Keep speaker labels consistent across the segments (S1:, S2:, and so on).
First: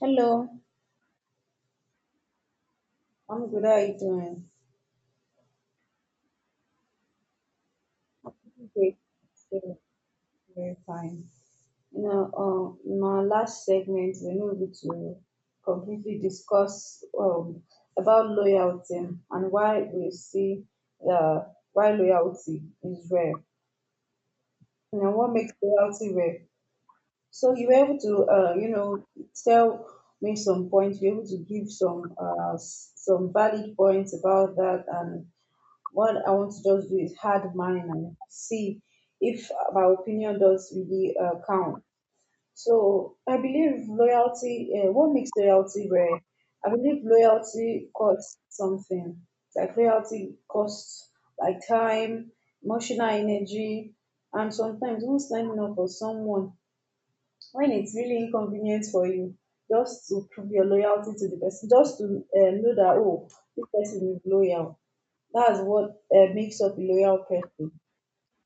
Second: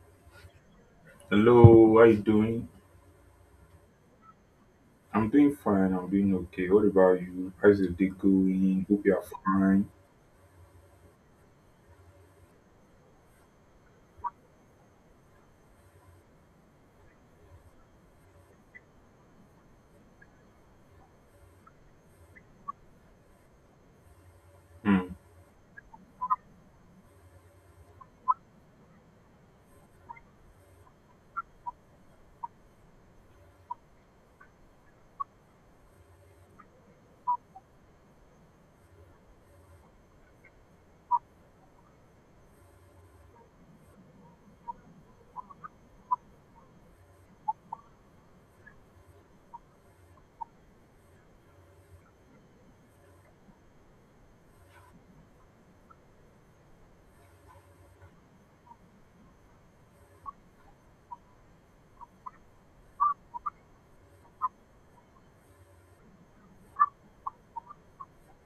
S1: Hello,
S2: Hello, how you doing?
S1: I'm good. How are you doing?
S2: I'm doing fine. I'm doing okay. What about you? How's your day going?
S1: Great.
S2: Hope you are
S1: So,
S2: fine.
S1: Very fine. In our last segment, we know we to completely discuss about loyalty and why we see uh, why loyalty is rare. You
S2: Hmm.
S1: what makes loyalty rare. So you were able to, tell me some points. You were able to give some some valid points about that, and what I want to just do is hard mine and see if my opinion does really count. So I believe loyalty. What makes loyalty rare? I believe loyalty costs something. Like loyalty costs like time, emotional energy, and sometimes even standing up for someone when it's really inconvenient for you, just to prove your loyalty to the person, just to know that, oh, this person is loyal. That's what makes up a loyal person.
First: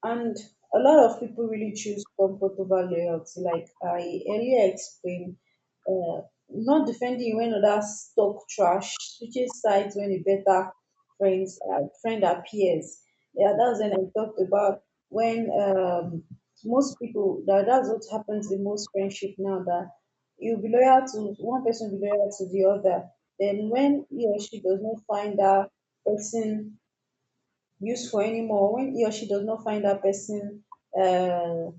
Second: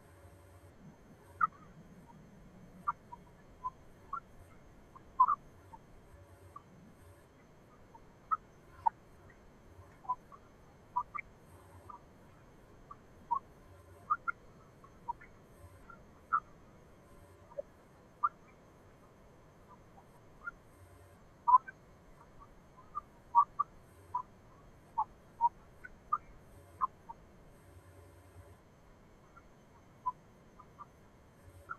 S1: And a lot of people really choose comfort over loyalty. Like I earlier explained, uh, not defending you when others talk trash, switching sides when a better friend appears. Yeah, that's when I talked about when most people that's what happens in most friendship now, that you'll be loyal to one person, be loyal to the other. Then when he or she does not find that person useful anymore, when he or she does not find that person uh,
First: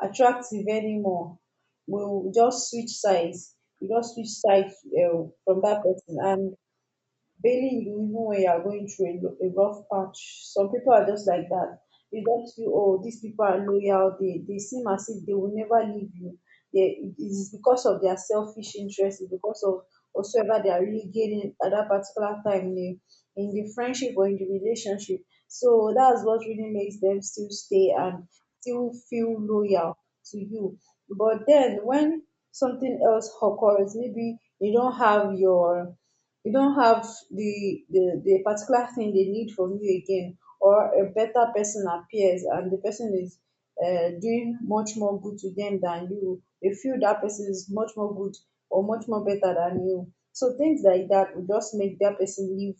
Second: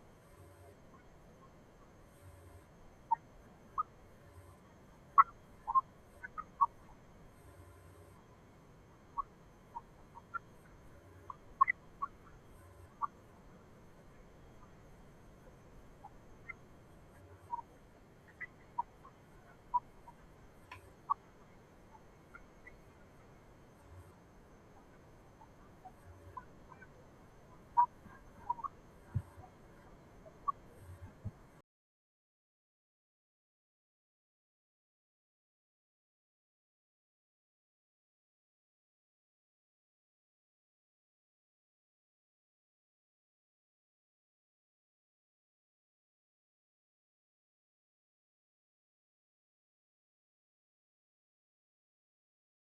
S1: attractive anymore, we will just switch sides. You just switch sides from that person, and barely you even when you are going through a, a rough patch. Some people are just like that. You just feel, oh, these people are loyal. They seem as if they will never leave you. They, it's because of their selfish interest. It's because of whatsoever they are really gaining at that particular time in in the friendship or in the relationship. So that's what really makes them still stay and still feel loyal to you. But then when something else occurs, maybe you don't have your you don't have the particular thing they need from you again, or a better person appears, and the person is doing much more good to them than you, they feel that person is much more good or much more better than you, so things like that will just make that person leave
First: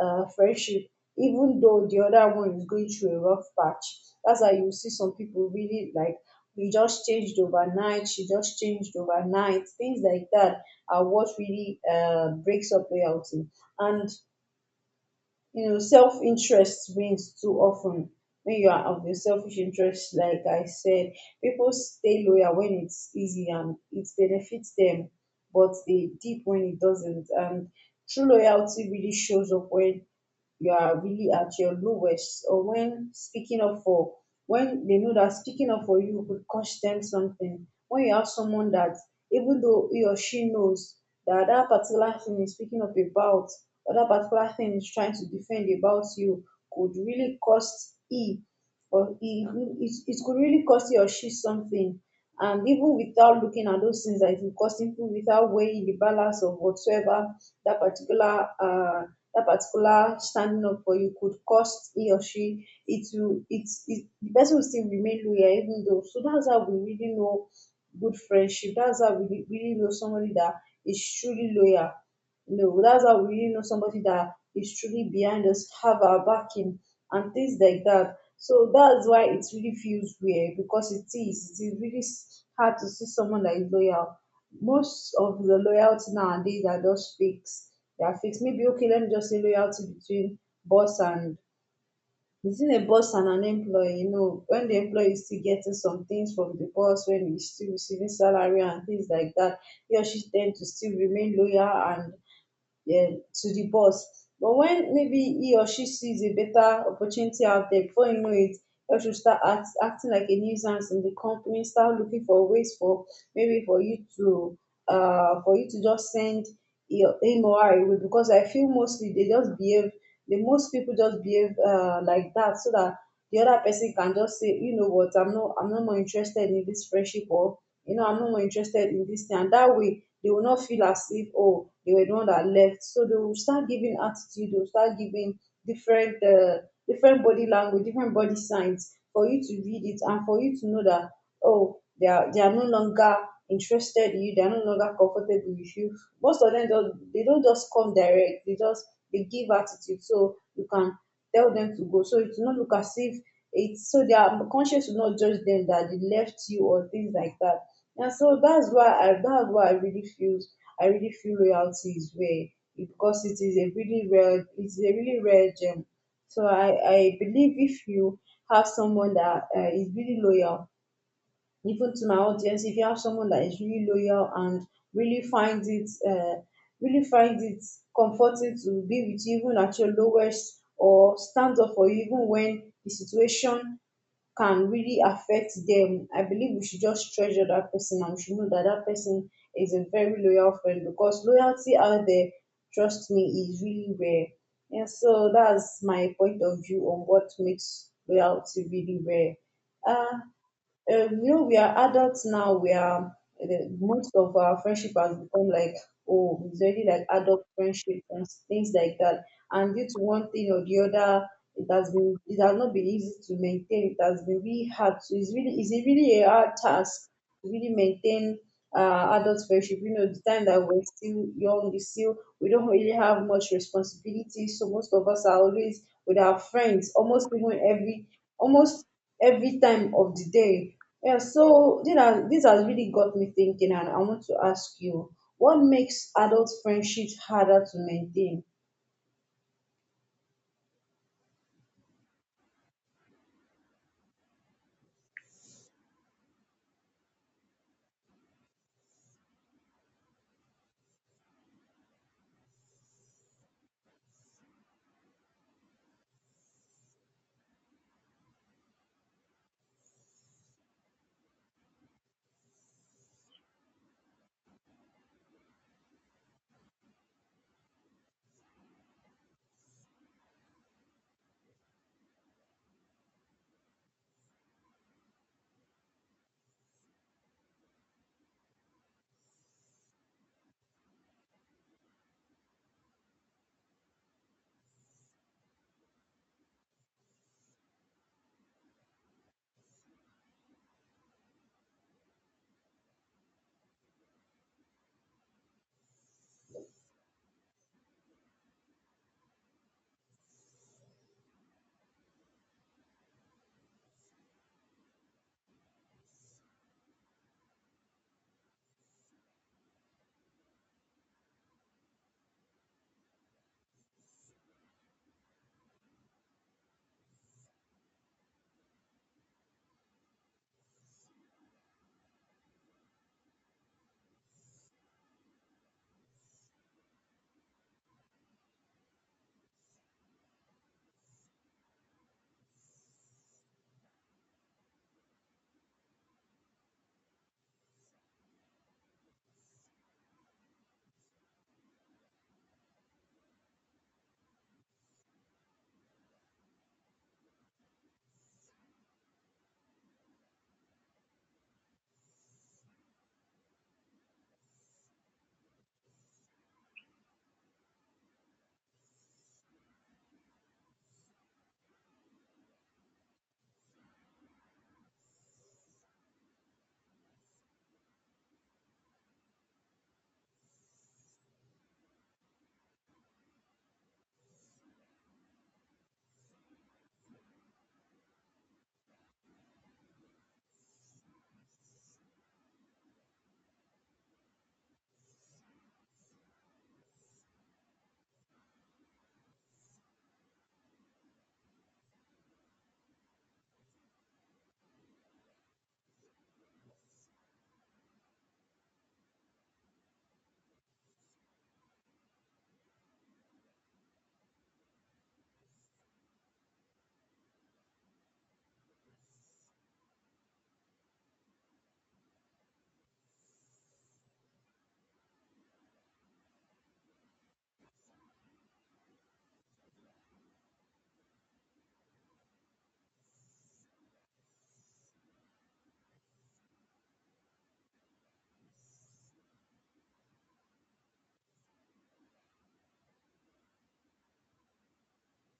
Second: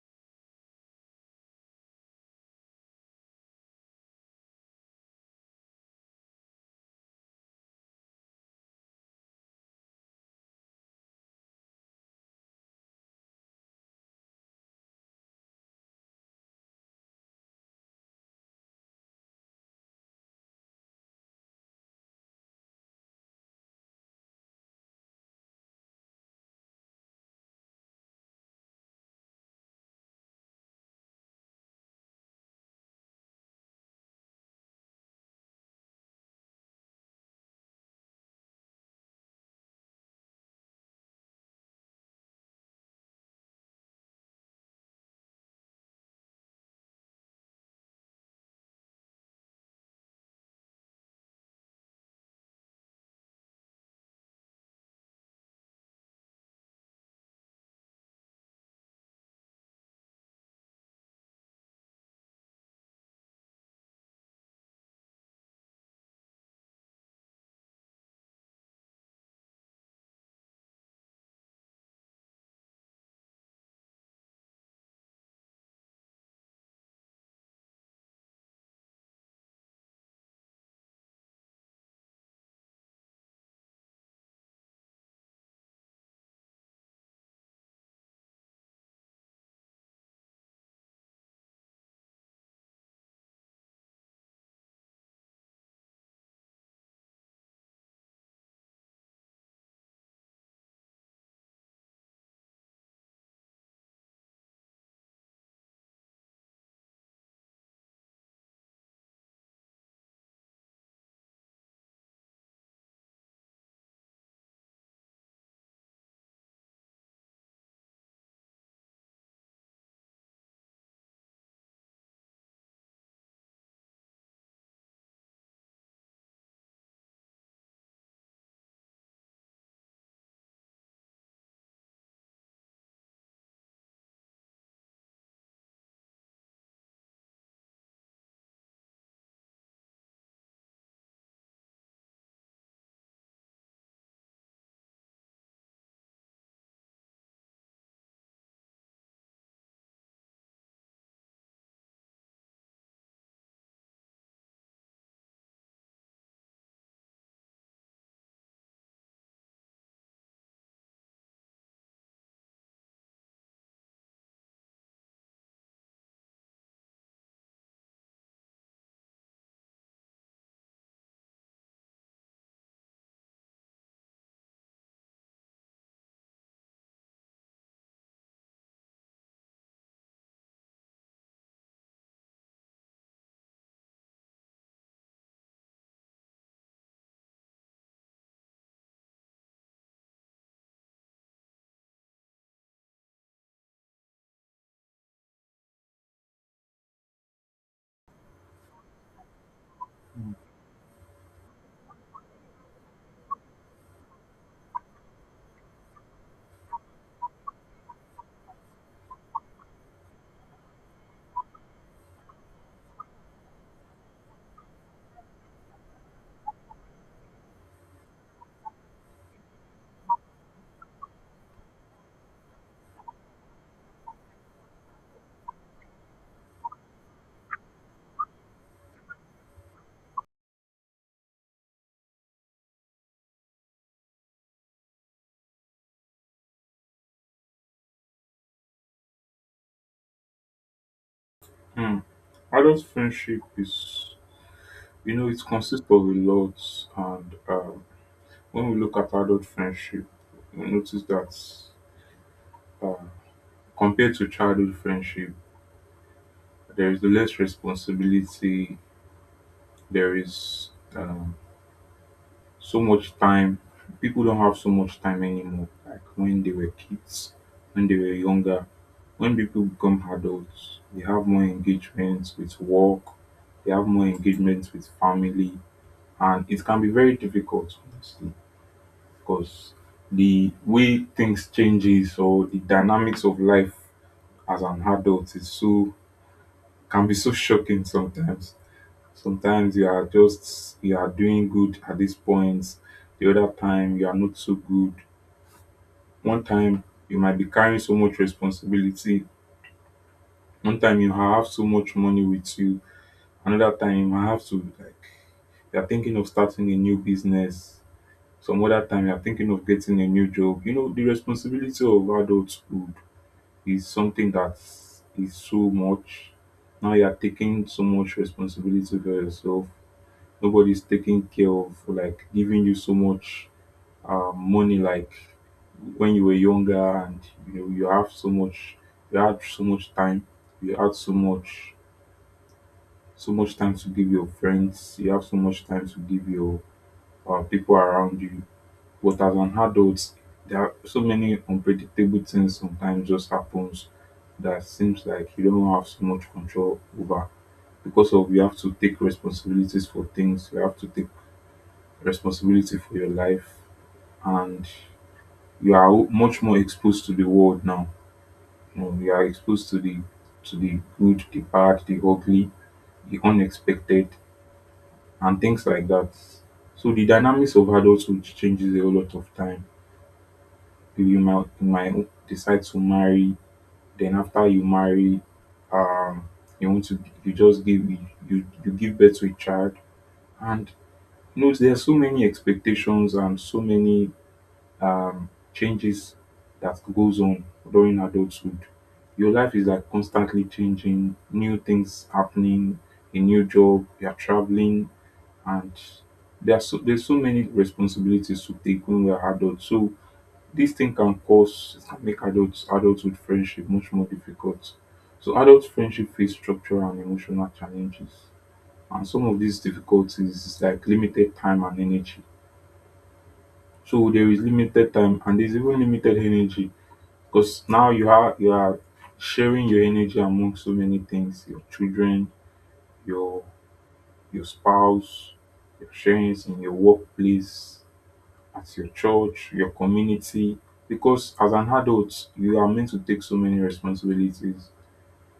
S1: friendship, even though the other one is going through a rough patch. That's why you see some people really like, we just changed overnight, she just changed overnight, things like that are what really breaks up loyalty. And you know, self-interest wins too often. When you are of your selfish interest, like I said, people stay loyal when it's easy and it benefits them, but they deep when it doesn't. And true loyalty really shows up when you are really at your lowest, or when speaking up for when they know that speaking up for you could cost them something, when you have someone that, even though he or she knows that that particular thing is speaking up about, or that particular thing is trying to defend about you, could really cost he or he it could really cost he or she something, and even without looking at those things that it will cost, even without weighing the balance of whatsoever that particular uh that particular standing up for you could cost he or she, it, the person will still remain loyal even though, so that's how we really know good friendship. That's how we really know somebody that is truly loyal. No, that's how we really know somebody that is truly behind us, have our backing and things like that. So that's why it really feels weird, because it is, it is really hard to see someone that is loyal. Most of the loyalty nowadays are just fixed. They are fixed. Maybe, okay, let me just say loyalty between boss and between a boss and an employee. You know, when the employee is still getting some things from the boss, when he's still receiving salary and things like that, he or she tend to still remain loyal and, yeah, to the boss. But when maybe he or she sees a better opportunity out there, before you know it, you should start acting like a nuisance in the company. Start looking for ways for maybe for you to just send your him or her away, because I feel mostly they just behave. The most people just behave like that, so that the other person can just say, you know what, I'm not more interested in this friendship, or you know, I'm not more interested in this thing. And that way, they will not feel as if, oh, they were the one that left. So they will start giving attitude, they will start giving different different body language, different body signs, for you to read it, and for you to know that, oh, they are no longer interested in you, they are no longer comfortable with you. Most of them don't, they don't just come direct, they give attitude so you can tell them to go, so it will not look as if, it's so their conscience will not judge them that they left you, or things like that. Yeah, so that's why I that's why I really feel I really feel loyalty is rare. E because it is a really rare, it is a really rare gem. So I believe, if you have someone that is really loyal, even to my audience, if you have someone that is really loyal and really finds it uh, really finds it comforting to be with you even at your lowest, or stands up for you even when the situation can really affect them, I believe we should just treasure that person, and we should know that that person is a very loyal friend, because loyalty out there, trust me, is really rare. Yeah, so that's my point of view on what makes loyalty really rare. Uh, we are adults now. We are most of our friendship has become like, oh, it's already like adult friendship and things like that. And due to one thing or the other, it has not been easy to maintain. It has been really hard. So it's really, it's a really a hard task to really maintain adult friendship. You know, the time that we're still young, we don't really have much responsibility. So most of us are always with our friends, almost even every almost every time of the day. Yeah, so these are, this has really got me thinking, and I want to ask you, what makes adult friendships harder to maintain?
S2: Hmm. Adult friendship is, you know, it consists of a lot, and when we look at adult friendship, we notice that um, compared to childhood friendship, there is less responsibility. There is um, so much time. People don't have so much time anymore. Like when they were kids, when they were younger, when people become adults, they have more engagements with work, they have more engagements with family, and it can be very difficult, honestly, because the way things changes or the dynamics of life as an adult is so can be so shocking sometimes. Sometimes you are just you are doing good at this point. The other time you are not so good. One time you might be carrying so much responsibility. One time you have so much money with you. Another time you might have to like you are thinking of starting a new business. Some other time you are thinking of getting a new job. You know the responsibility of adulthood is something that is so much. Now you are taking so much responsibility for yourself, nobody's taking care of like giving you so much money like when you were younger, and you know you have so much, you had so much time, you had so much, so much time to give your friends, you have so much time to give your people around you. But as an adult, there are so many unpredictable things sometimes just happens that seems like you don't have so much control over, because of you have to take responsibilities for things, you have to take responsibility for your life, and you are much more exposed to the world now. You know, you are exposed to the good, the bad, the ugly, the unexpected, and things like that. So the dynamics of adulthood changes a lot of time. You you might decide to marry, then after you marry, um you want to, you just give you, you give birth to a child, and you know there's so many expectations and so many um, changes that goes on during adulthood. Your life is like constantly changing, new things happening, a new job, you're traveling, and there are so, there's so many responsibilities to take when we're adults. So this thing can cause, it can make adults, adulthood friendship much more difficult. So adult friendship face structural and emotional challenges. And some of these difficulties is like limited time and energy. So there is limited time and there's even limited energy, because now you are sharing your energy among so many things, your children, your your spouse, your shares in your workplace, at your church, your community. Because as an adult, you are meant to take so many responsibilities.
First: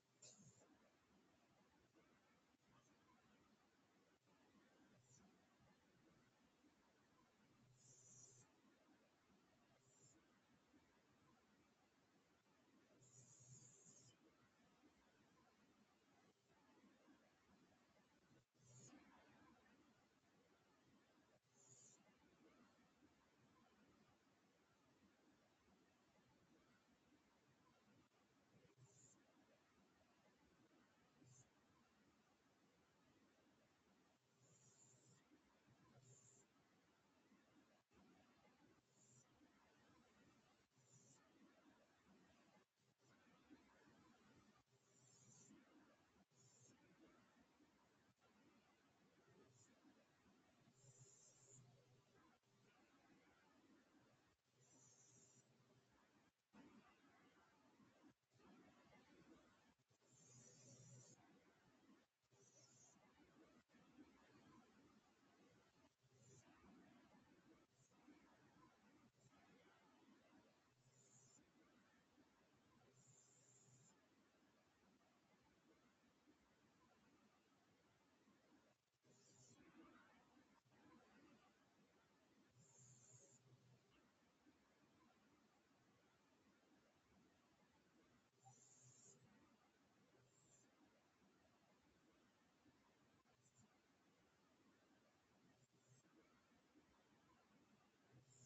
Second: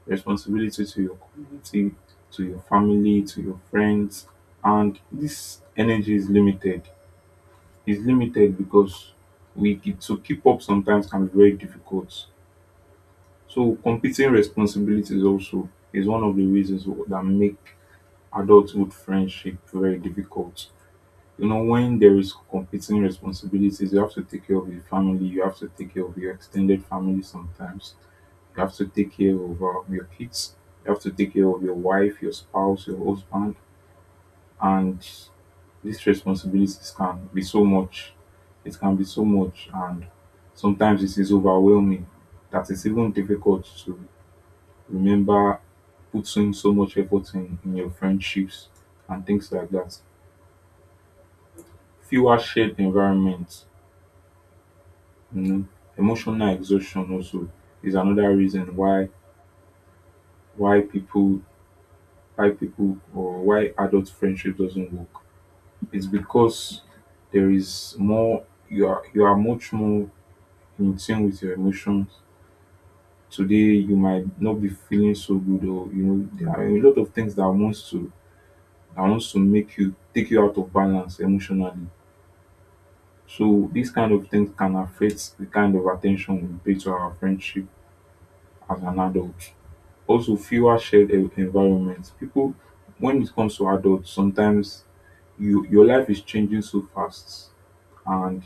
S2: Responsibility to your community, to your family, to your friends. And this energy is limited. It's limited because we to keep up sometimes can be very difficult. So competing responsibilities also is one of the reasons that make adulthood friendship very difficult. You know, when there is competing responsibilities, you have to take care of your family, you have to take care of your extended family sometimes, you have to take care of your kids, you have to take care of your wife, your spouse, your husband, and these responsibilities can be so much. It can be so much, and sometimes it is overwhelming that it's even difficult to remember puts in so much effort in your friendships and things like that. Fewer shared environments, you know, emotional exhaustion also is another reason why why people why people or why adult friendship doesn't work. It's because there is more, you are much more in tune with your emotions. Today you might not be feeling so good, or you know there are a lot of things that wants to make you take you out of balance emotionally. So these kind of things can affect the kind of attention we pay to our friendship as an adult. Also, fewer shared environments. People, when it comes to adults, sometimes you your life is changing so fast, and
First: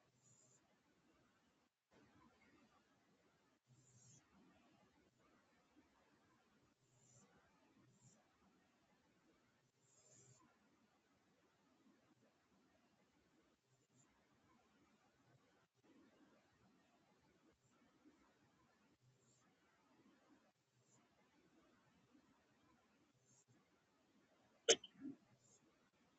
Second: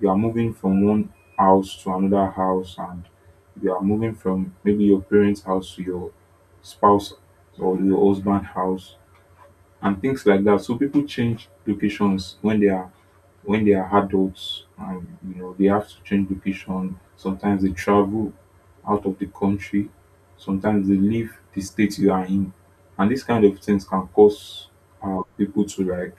S2: you are moving from one house to another house, and you are moving from maybe your parents' house to your spouse or your husband's house, and things like that. So people change locations when they are adults, and you know they have to change location. Sometimes they travel out of the country, sometimes they leave the state you are in. And these kind of things can cause people to like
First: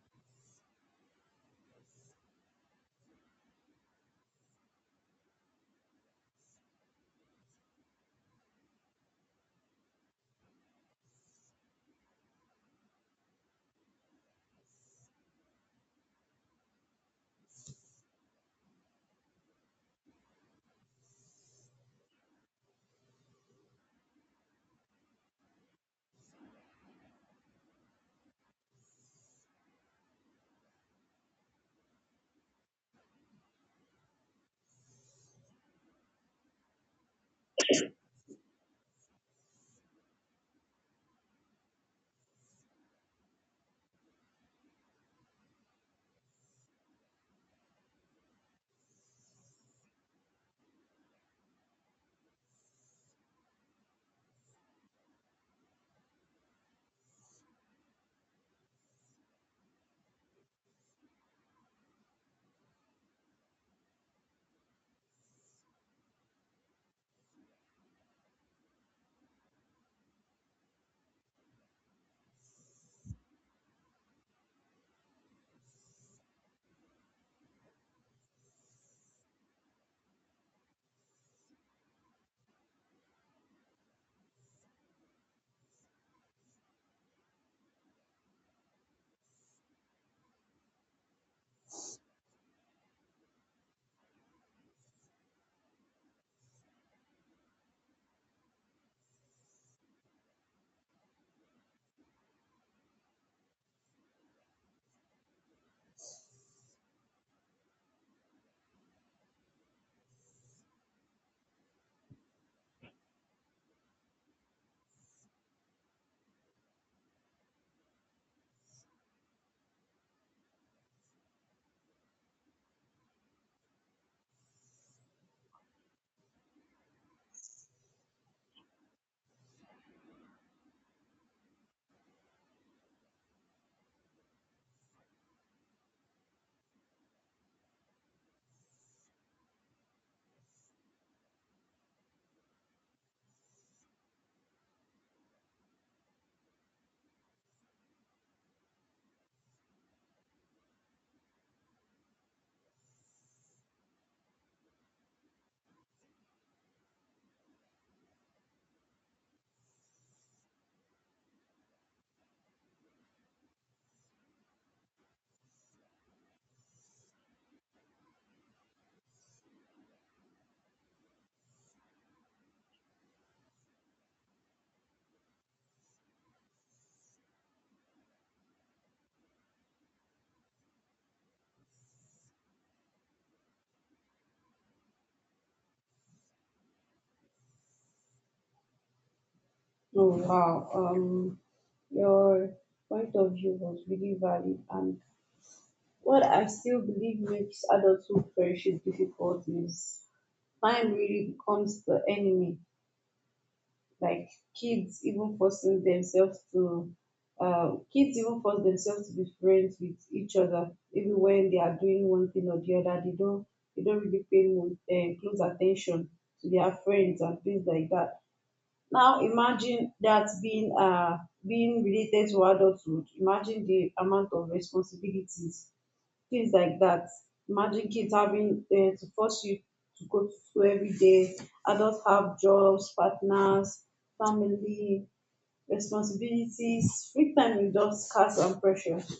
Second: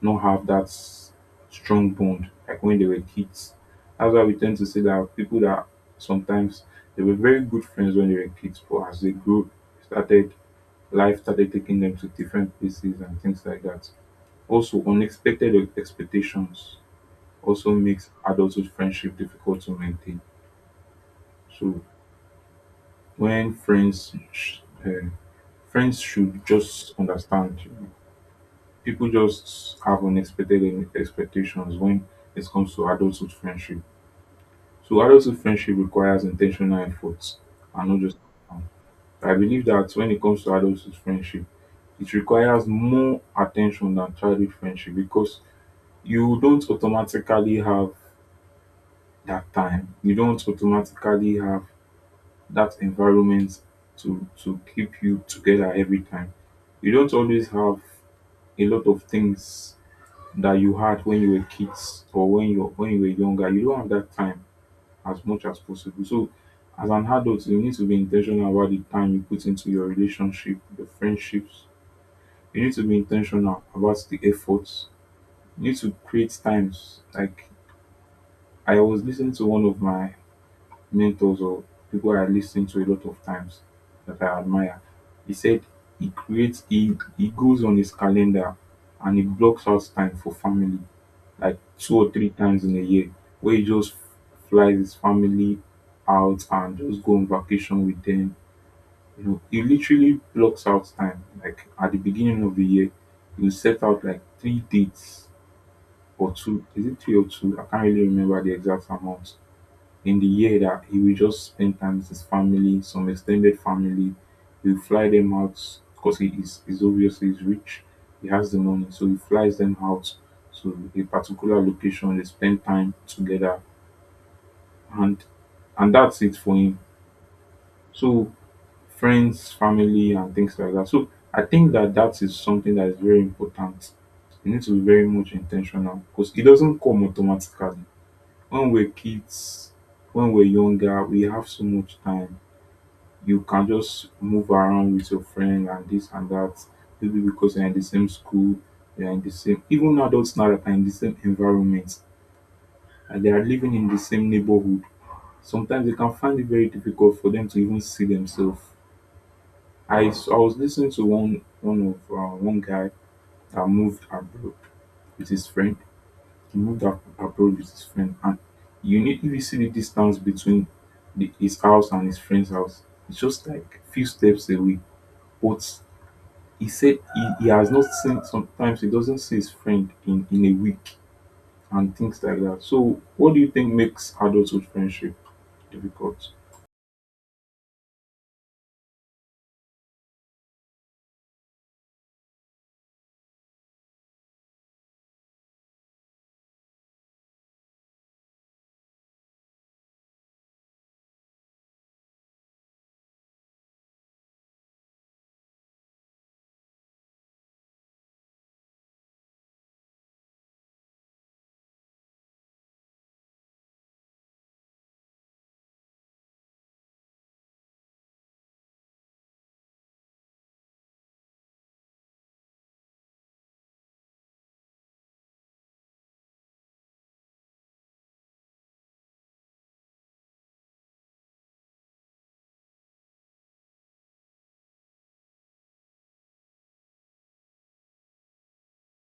S2: not have that strong bond like when they were kids. That's why we tend to say that people that sometimes they were very good friends when they were kids, but as they grew, started life started taking them to different places and things like that. Also, unexpected expectations also makes adulthood friendship difficult to maintain. So when eh, friends should just understand, people just have unexpected expectations when it comes to adulthood friendship. So adulthood friendship requires intentional efforts and not just. I believe that when it comes to adulthood friendship, it requires more attention than childhood friendship, because you don't automatically have that time. You don't automatically have that environment to keep you together every time. You don't always have a lot of things that you had when you were kids or when you were younger. You don't have that time as much as possible. So as an adult, you need to be intentional about the time you put into your relationship, your friendships. You need to be intentional about the efforts. You need to create times. Like I was listening to one of my mentors or people I listen to a lot of times that I admire. He said he goes on his calendar and he blocks out time for family like two or three times in a year, where he just flies his family out and just go on vacation with them. You know, he literally blocks out time. Like at the beginning of the year, he will set out like three dates or two. Is it three or two? I can't really remember the exact amount in the year that he will just spend time with his family, some extended family. He'll fly them out because he is he's obviously he's rich. He has the money, so he flies them out to a particular location. They spend time together, and and that's it for him. So friends, family, and things like that. So I think that that is something that is very important. You need to be very much intentional because it doesn't come automatically. When we're kids, when we're younger, we have so much time, you can just move around with your friend and this and that. Maybe because you're in the same school, you're in the same, even adults now that are in the same environment and they are living in the same neighborhood. Sometimes they can find it very difficult for them to even see themselves. I was listening to one guy that moved abroad with his friend. He moved abroad with his friend, and you need if see the distance between his house and his friend's house, it's just like few steps away. But he said he has not seen, sometimes he doesn't see his friend in a week and things like that. So what do you think makes adulthood friendship difficult?
S1: Oh wow, your point of view was really valid, and what I still believe makes adulthood friendship difficult is time really becomes the enemy. Like kids even forcing themselves to kids even force themselves to be friends with each other even when they are doing one thing or the other, they don't really pay close attention to their friends and things like that. Now imagine that being being related to adulthood, imagine the amount of responsibilities, things like that. Imagine kids having to force you to go to school every day. Adults have jobs, partners, family, responsibilities. Free time is just scarce and precious.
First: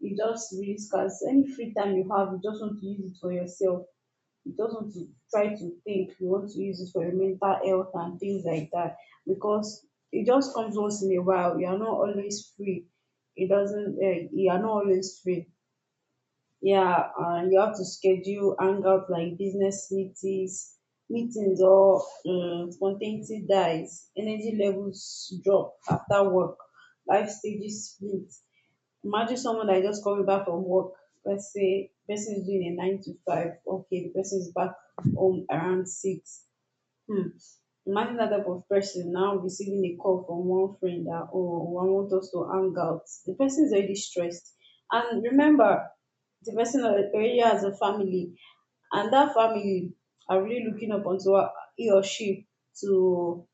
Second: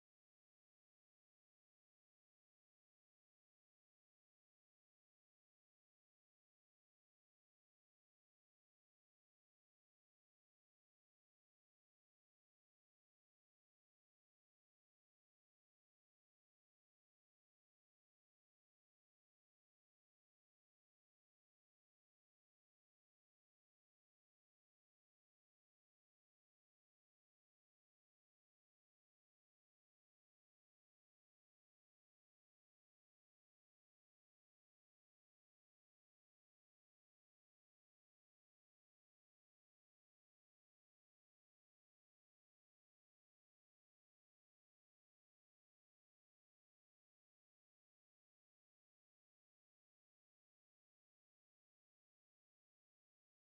S1: It just really scarce. Any free time you have, you just want to use it for yourself. You just want to try to think. You want to use it for your mental health and things like that, because it just comes once in a while. You are not always free. It doesn't. You are not always free. Yeah, and you have to schedule hangouts like business meetings, or spontaneity dies, energy levels drop after work, life stages split. Imagine someone that just coming back from work, let's say person is doing a 9 to 5, okay, the person is back home around 6. Hmm. Imagine that type of person now receiving a call from one friend that, oh, I want us to hang out. The person is already stressed, and remember, the person already has a family, and that family are really looking up onto he or she to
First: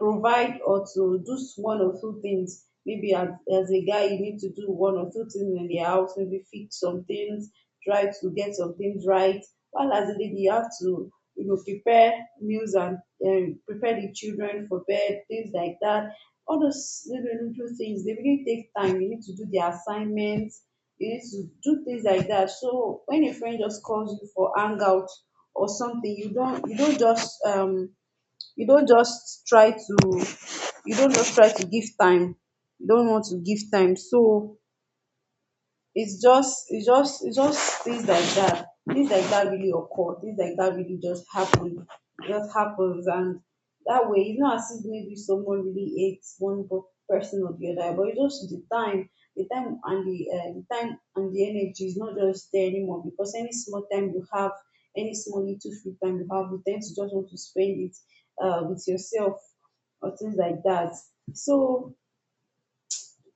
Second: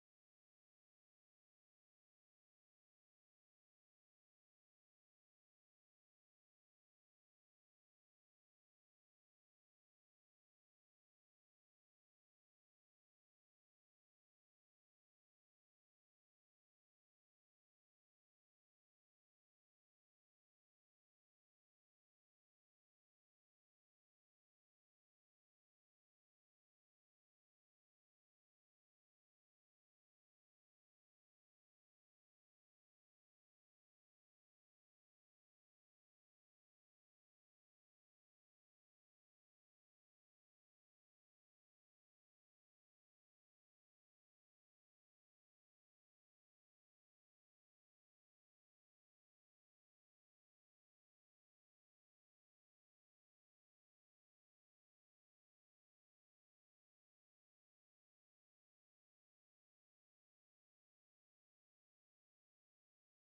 S1: provide or to do one or two things. Maybe as a guy, you need to do one or two things in the house, maybe fix some things, try to get some things right. While as a lady, you have to, you know, prepare meals and prepare the children for bed, things like that. All those little, little things, they really take time. You need to do the assignments, you need to do things like that. So when a friend just calls you for hangout or something, you don't just you don't just try to you don't just try to give time, you don't want to give time, so it's just things like that. Things like that really occur, things like that really just happen. It just happens, and that way it's not as if maybe someone really hates one person or the other, but it's just the time, the time and the energy is not just there anymore, because any small time you have, any small little free time you have, you tend to just want to spend it, with yourself or things like that. So,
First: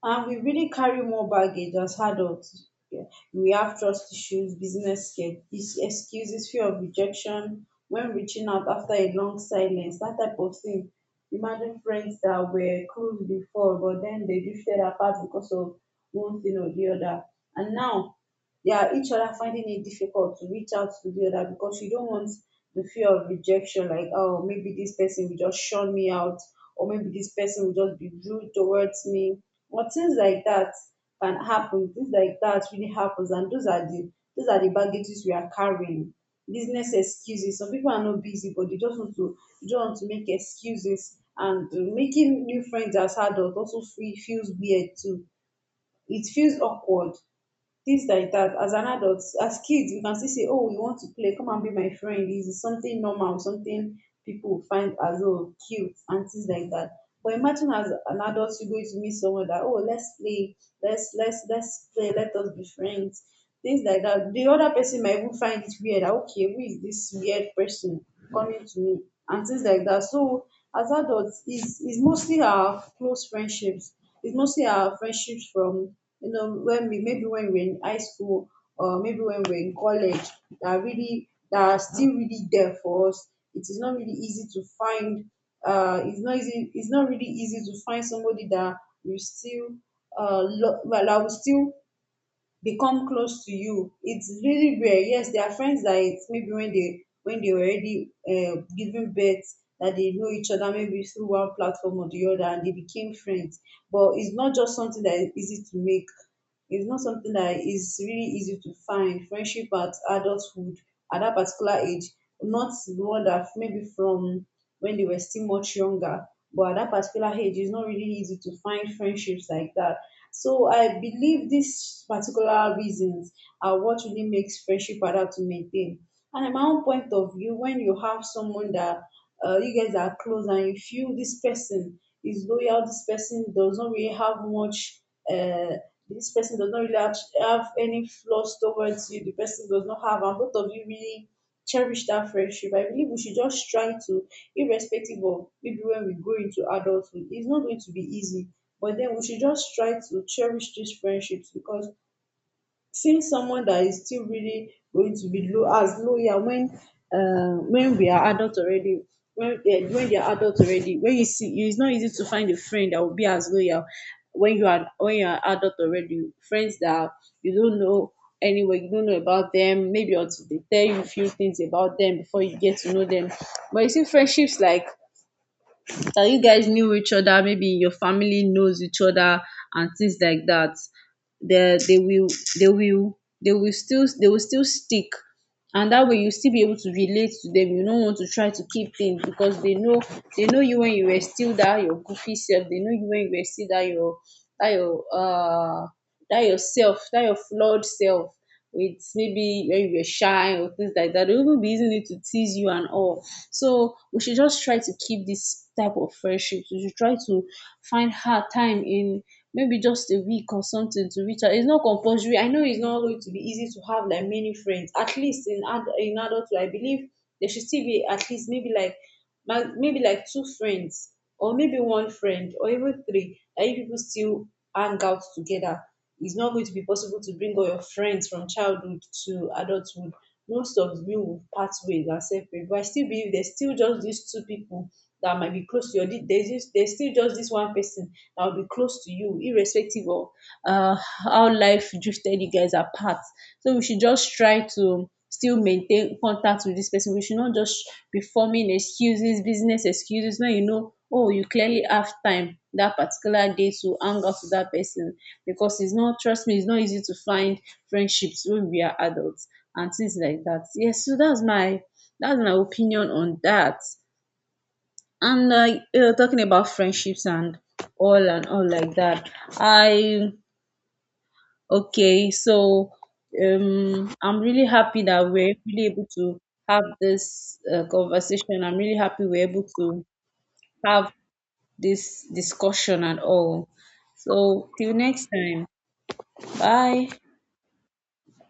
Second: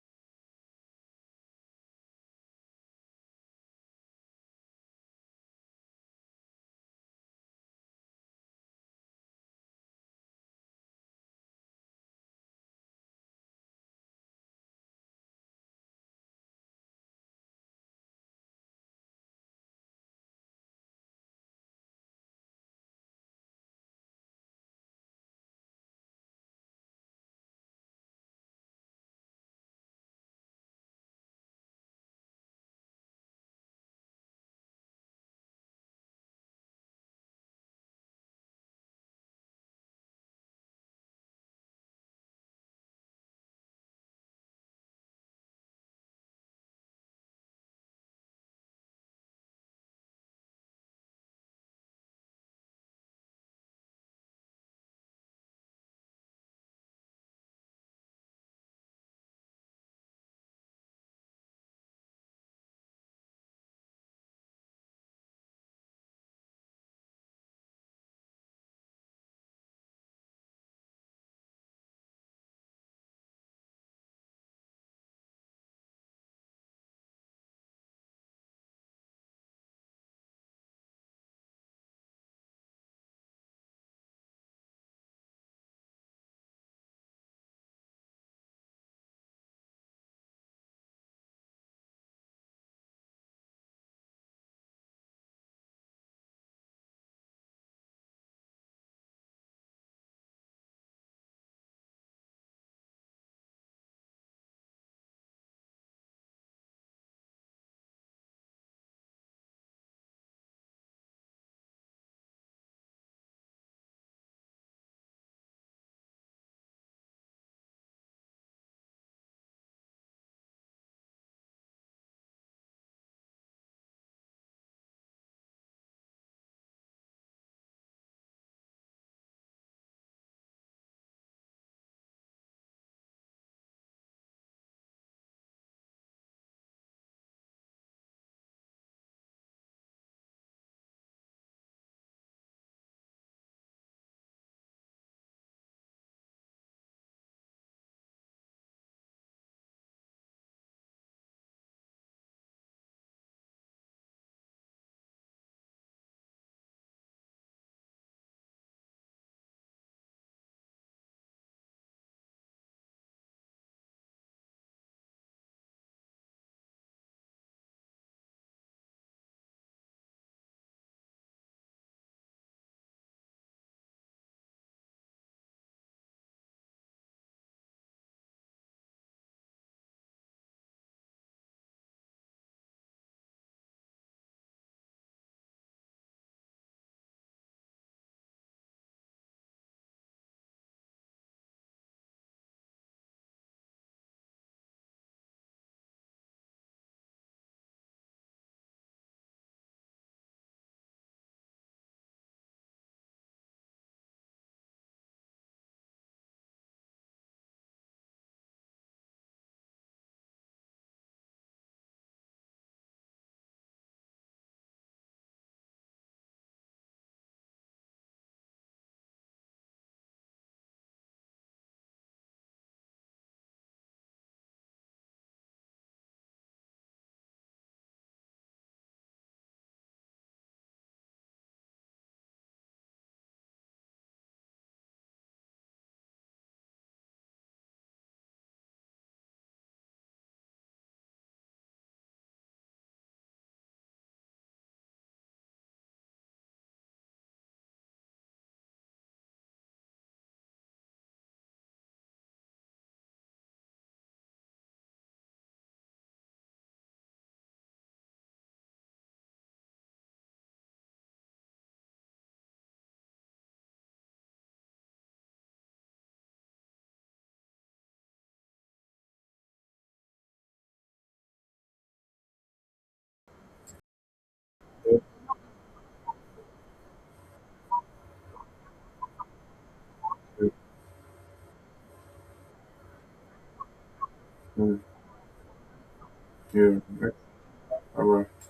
S1: and we really carry more baggage as adults. Yeah. We have trust issues, business excuses, fear of rejection when reaching out after a long silence, that type of thing. Imagine friends that were close before, but then they drifted apart because of one thing or the other. And now they are each other finding it difficult to reach out to the other, because you don't want the fear of rejection, like, oh, maybe this person will just shun me out, or maybe this person will just be rude towards me, but things like that can happen. Things like that really happens, and those are the baggages we are carrying. Business excuses. Some people are not busy, but they just want to make excuses. And making new friends as adults also feels weird too. It feels awkward, this like that. As an adult, as kids we can still say, oh, you want to play, come and be my friend. This is something normal, something people will find as, oh, cute and things like that. But imagine as an adult you going to meet someone that, oh, let's play, let's play, let us be friends, things like that. The other person might even find it weird that, okay, who is this weird person coming to me and things like that. So as adults is mostly our close friendships. It's mostly our friendships from, you know, when we, maybe when we're in high school, or maybe when we're in college, that are still really there for us. It is not really easy to find. It's not easy. It's not really easy to find somebody that will still, well, that will still become close to you. It's really rare. Yes, there are friends that it's maybe when they already, giving birth, that they know each other maybe through one platform or the other, and they became friends. But it's not just something that is easy to make. It's not something that is really easy to find. Friendship at adulthood, at that particular age, not the one that maybe from when they were still much younger, but at that particular age, it's not really easy to find friendships like that. So I believe these particular reasons are what really makes friendship harder to maintain. And at my own point of view, when you have someone that, you guys are close and you feel this person is loyal, this person does not really have much, uh, this person does not really have any flaws towards you, the person does not have, and both of you really cherish that friendship, I believe we should just try to, irrespective of, maybe when we go into adulthood it's not going to be easy, but then we should just try to cherish these friendships. Because seeing someone that is still really going to be low as loyal when, when we are adults already, when they are adults already, when you see it's not easy to find a friend that will be as loyal when you are adult already. Friends that you don't know anyway, you don't know about them, maybe until they tell you a few things about them before you get to know them. But you see friendships like that, you guys knew each other, maybe your family knows each other and things like that, they will they will they will still, they will still stick. And that way you still be able to relate to them, you don't want to try to keep things, because they know, they know you when you were still that your goofy self. They know you when you were still that your, that your, that your flawed self, with maybe when you were shy or things like that, they will even be using it to tease you and all. So we should just try to keep this type of friendship. We should try to find hard time in maybe just a week or something to reach out. It's not compulsory. I know it's not going to be easy to have like many friends. At least in in adulthood, I believe there should still be at least maybe like, maybe like two friends, or maybe one friend, or even three, that you people still hang out together. It's not going to be possible to bring all your friends from childhood to adulthood. Most of you will part ways and separate, but I still believe there's still just these two people that might be close to you. There's still just this one person that will be close to you, irrespective of, uh, how life drifted you guys apart. So we should just try to still maintain contact with this person. We should not just be forming excuses, business excuses, when you know, oh, you clearly have time that particular day to hang out with that person. Because it's not, trust me, it's not easy to find friendships when we are adults and things like that. Yes, so that's my opinion on that. And like, talking about friendships and all, and all like that, I okay, so, I'm really
S2: Okay.
S1: happy that we're really able to have this, conversation. I'm really happy we're able to have this discussion and all. So
S2: Mm.
S1: till next time,
S2: Yeah,
S1: bye.
S2: that's all right.